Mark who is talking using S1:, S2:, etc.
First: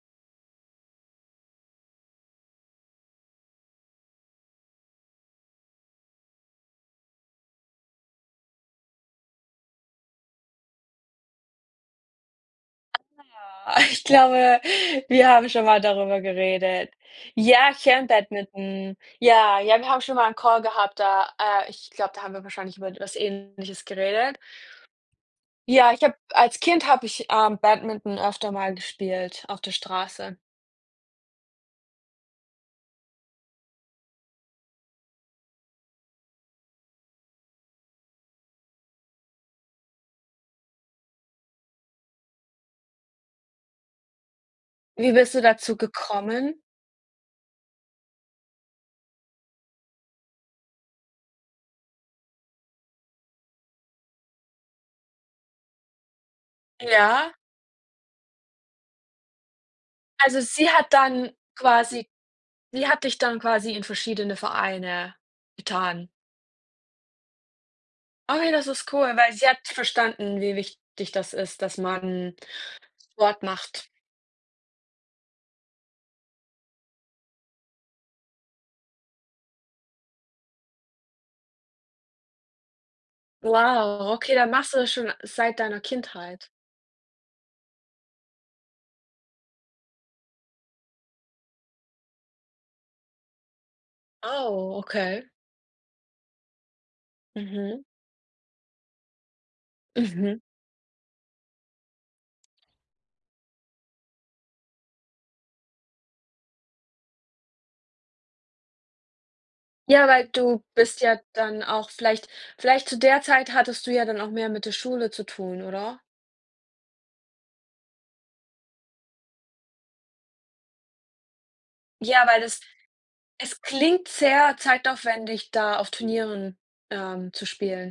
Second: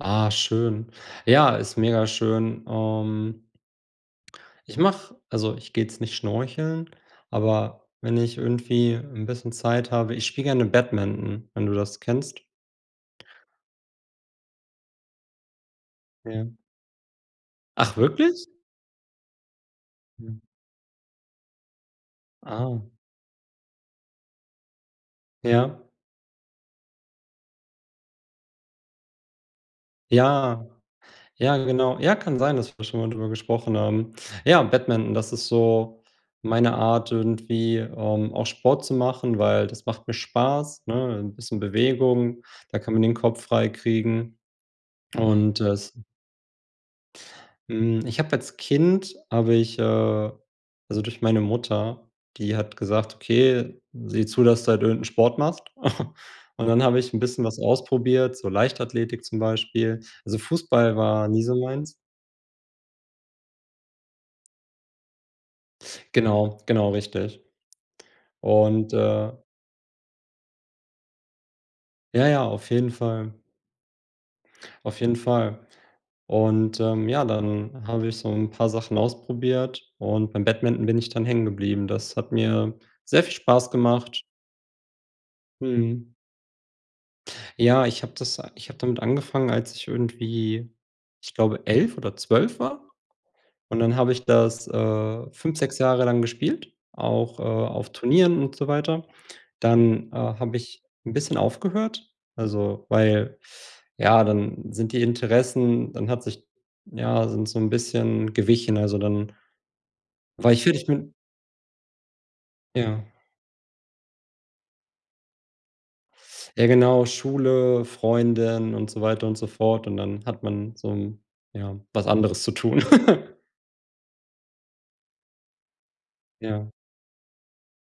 S1: Ah, schön. Ja, ist megaschön. Ähm ich mache also ich gehe jetzt nicht schnorcheln, aber wenn ich irgendwie 'n bisschen Zeit habe, ich spiele gerne Badminton, wenn du das kennst.
S2: Na ja. Ich glaube, wir haben schon mal darüber
S1: [unintelligible]
S2: geredet. Ja, ich
S1: Ach,
S2: kenne
S1: wirklich?
S2: Badminton. Ja, ja, wir haben schon mal 'n
S1: Mhm.
S2: Call gehabt, da äh, ich glaube, da haben wir wahrscheinlich
S1: Ah.
S2: über was Ähnliches geredet.
S1: Ja.
S2: Ja, ich habe als Kind habe ich, ähm, Badminton öfter mal gespielt auf der Straße.
S1: Ja. Ja, genau. Ja, kann sein, dass wir schon mal drüber gesprochen haben. Ja, Badminton, das ist so meine Art irgendwie, ähm, auch Sport zu machen, weil das macht mir Spaß, ne? 'N bisschen Bewegung, da kann man den Kopf frei kriegen
S2: Wie bist du
S1: und
S2: dazu
S1: es
S2: gekommen?
S1: Hm, ich habe als Kind habe ich, äh also durch meine Mutter, die hat gesagt: „Okay, sieh zu, dass du halt irgend 'n Sport machst.“ Und dann habe ich 'n
S2: Ja.
S1: bisschen was ausprobiert, so Leichtathletik zum Beispiel. Also
S2: Also sie hat
S1: Fußball war
S2: dann
S1: nie so meins.
S2: quasi sie hat dich dann quasi in verschiedene Vereine getan.
S1: Genau, genau richtig,
S2: Oh ne, das ist
S1: und,
S2: cool,
S1: äh
S2: weil sie hat verstanden, wie wichtig das ist, dass
S1: Ja,
S2: man
S1: ja, auf jeden Fall.
S2: Sport macht.
S1: Auf jeden Fall, und, ähm, ja, dann habe ich so 'n paar Sachen ausprobiert und beim Badminton bin ich dann hängen geblieben. Das hat mir sehr viel Spaß
S2: Wow,
S1: gemacht.
S2: okay, dann machst du das schon seit deiner
S1: Mhm.
S2: Kindheit.
S1: Ja, ich habe das a ich habe damit angefangen, als ich irgendwie ich glaube, 11 oder 12 war, und dann habe ich das,
S2: Oh, okay.
S1: äh, 5, 6 Jahre lang gespielt, auch, äh,
S2: Mhm.
S1: auf Turnieren und so weiter. Dann, äh,
S2: Mhm.
S1: habe ich 'n bisschen aufgehört, also weil ja, dann sind die Interessen dann hat sich ja sind so 'n bisschen gewichen, also dann
S2: Ja, weil
S1: war ich,
S2: du
S1: fertig
S2: bist
S1: mit
S2: ja dann auch vielleicht vielleicht zu
S1: Ja.
S2: der Zeit hattest du ja dann auch mehr mit der Schule zu tun, oder?
S1: Ja genau, Schule, Freundin und so weiter und so fort und dann hat man so 'n ja, was
S2: Ja,
S1: anderes
S2: weil
S1: zu
S2: es
S1: tun.
S2: es klingt sehr zeitaufwendig, da auf Turnieren,
S1: Ja.
S2: ähm, zu spielen.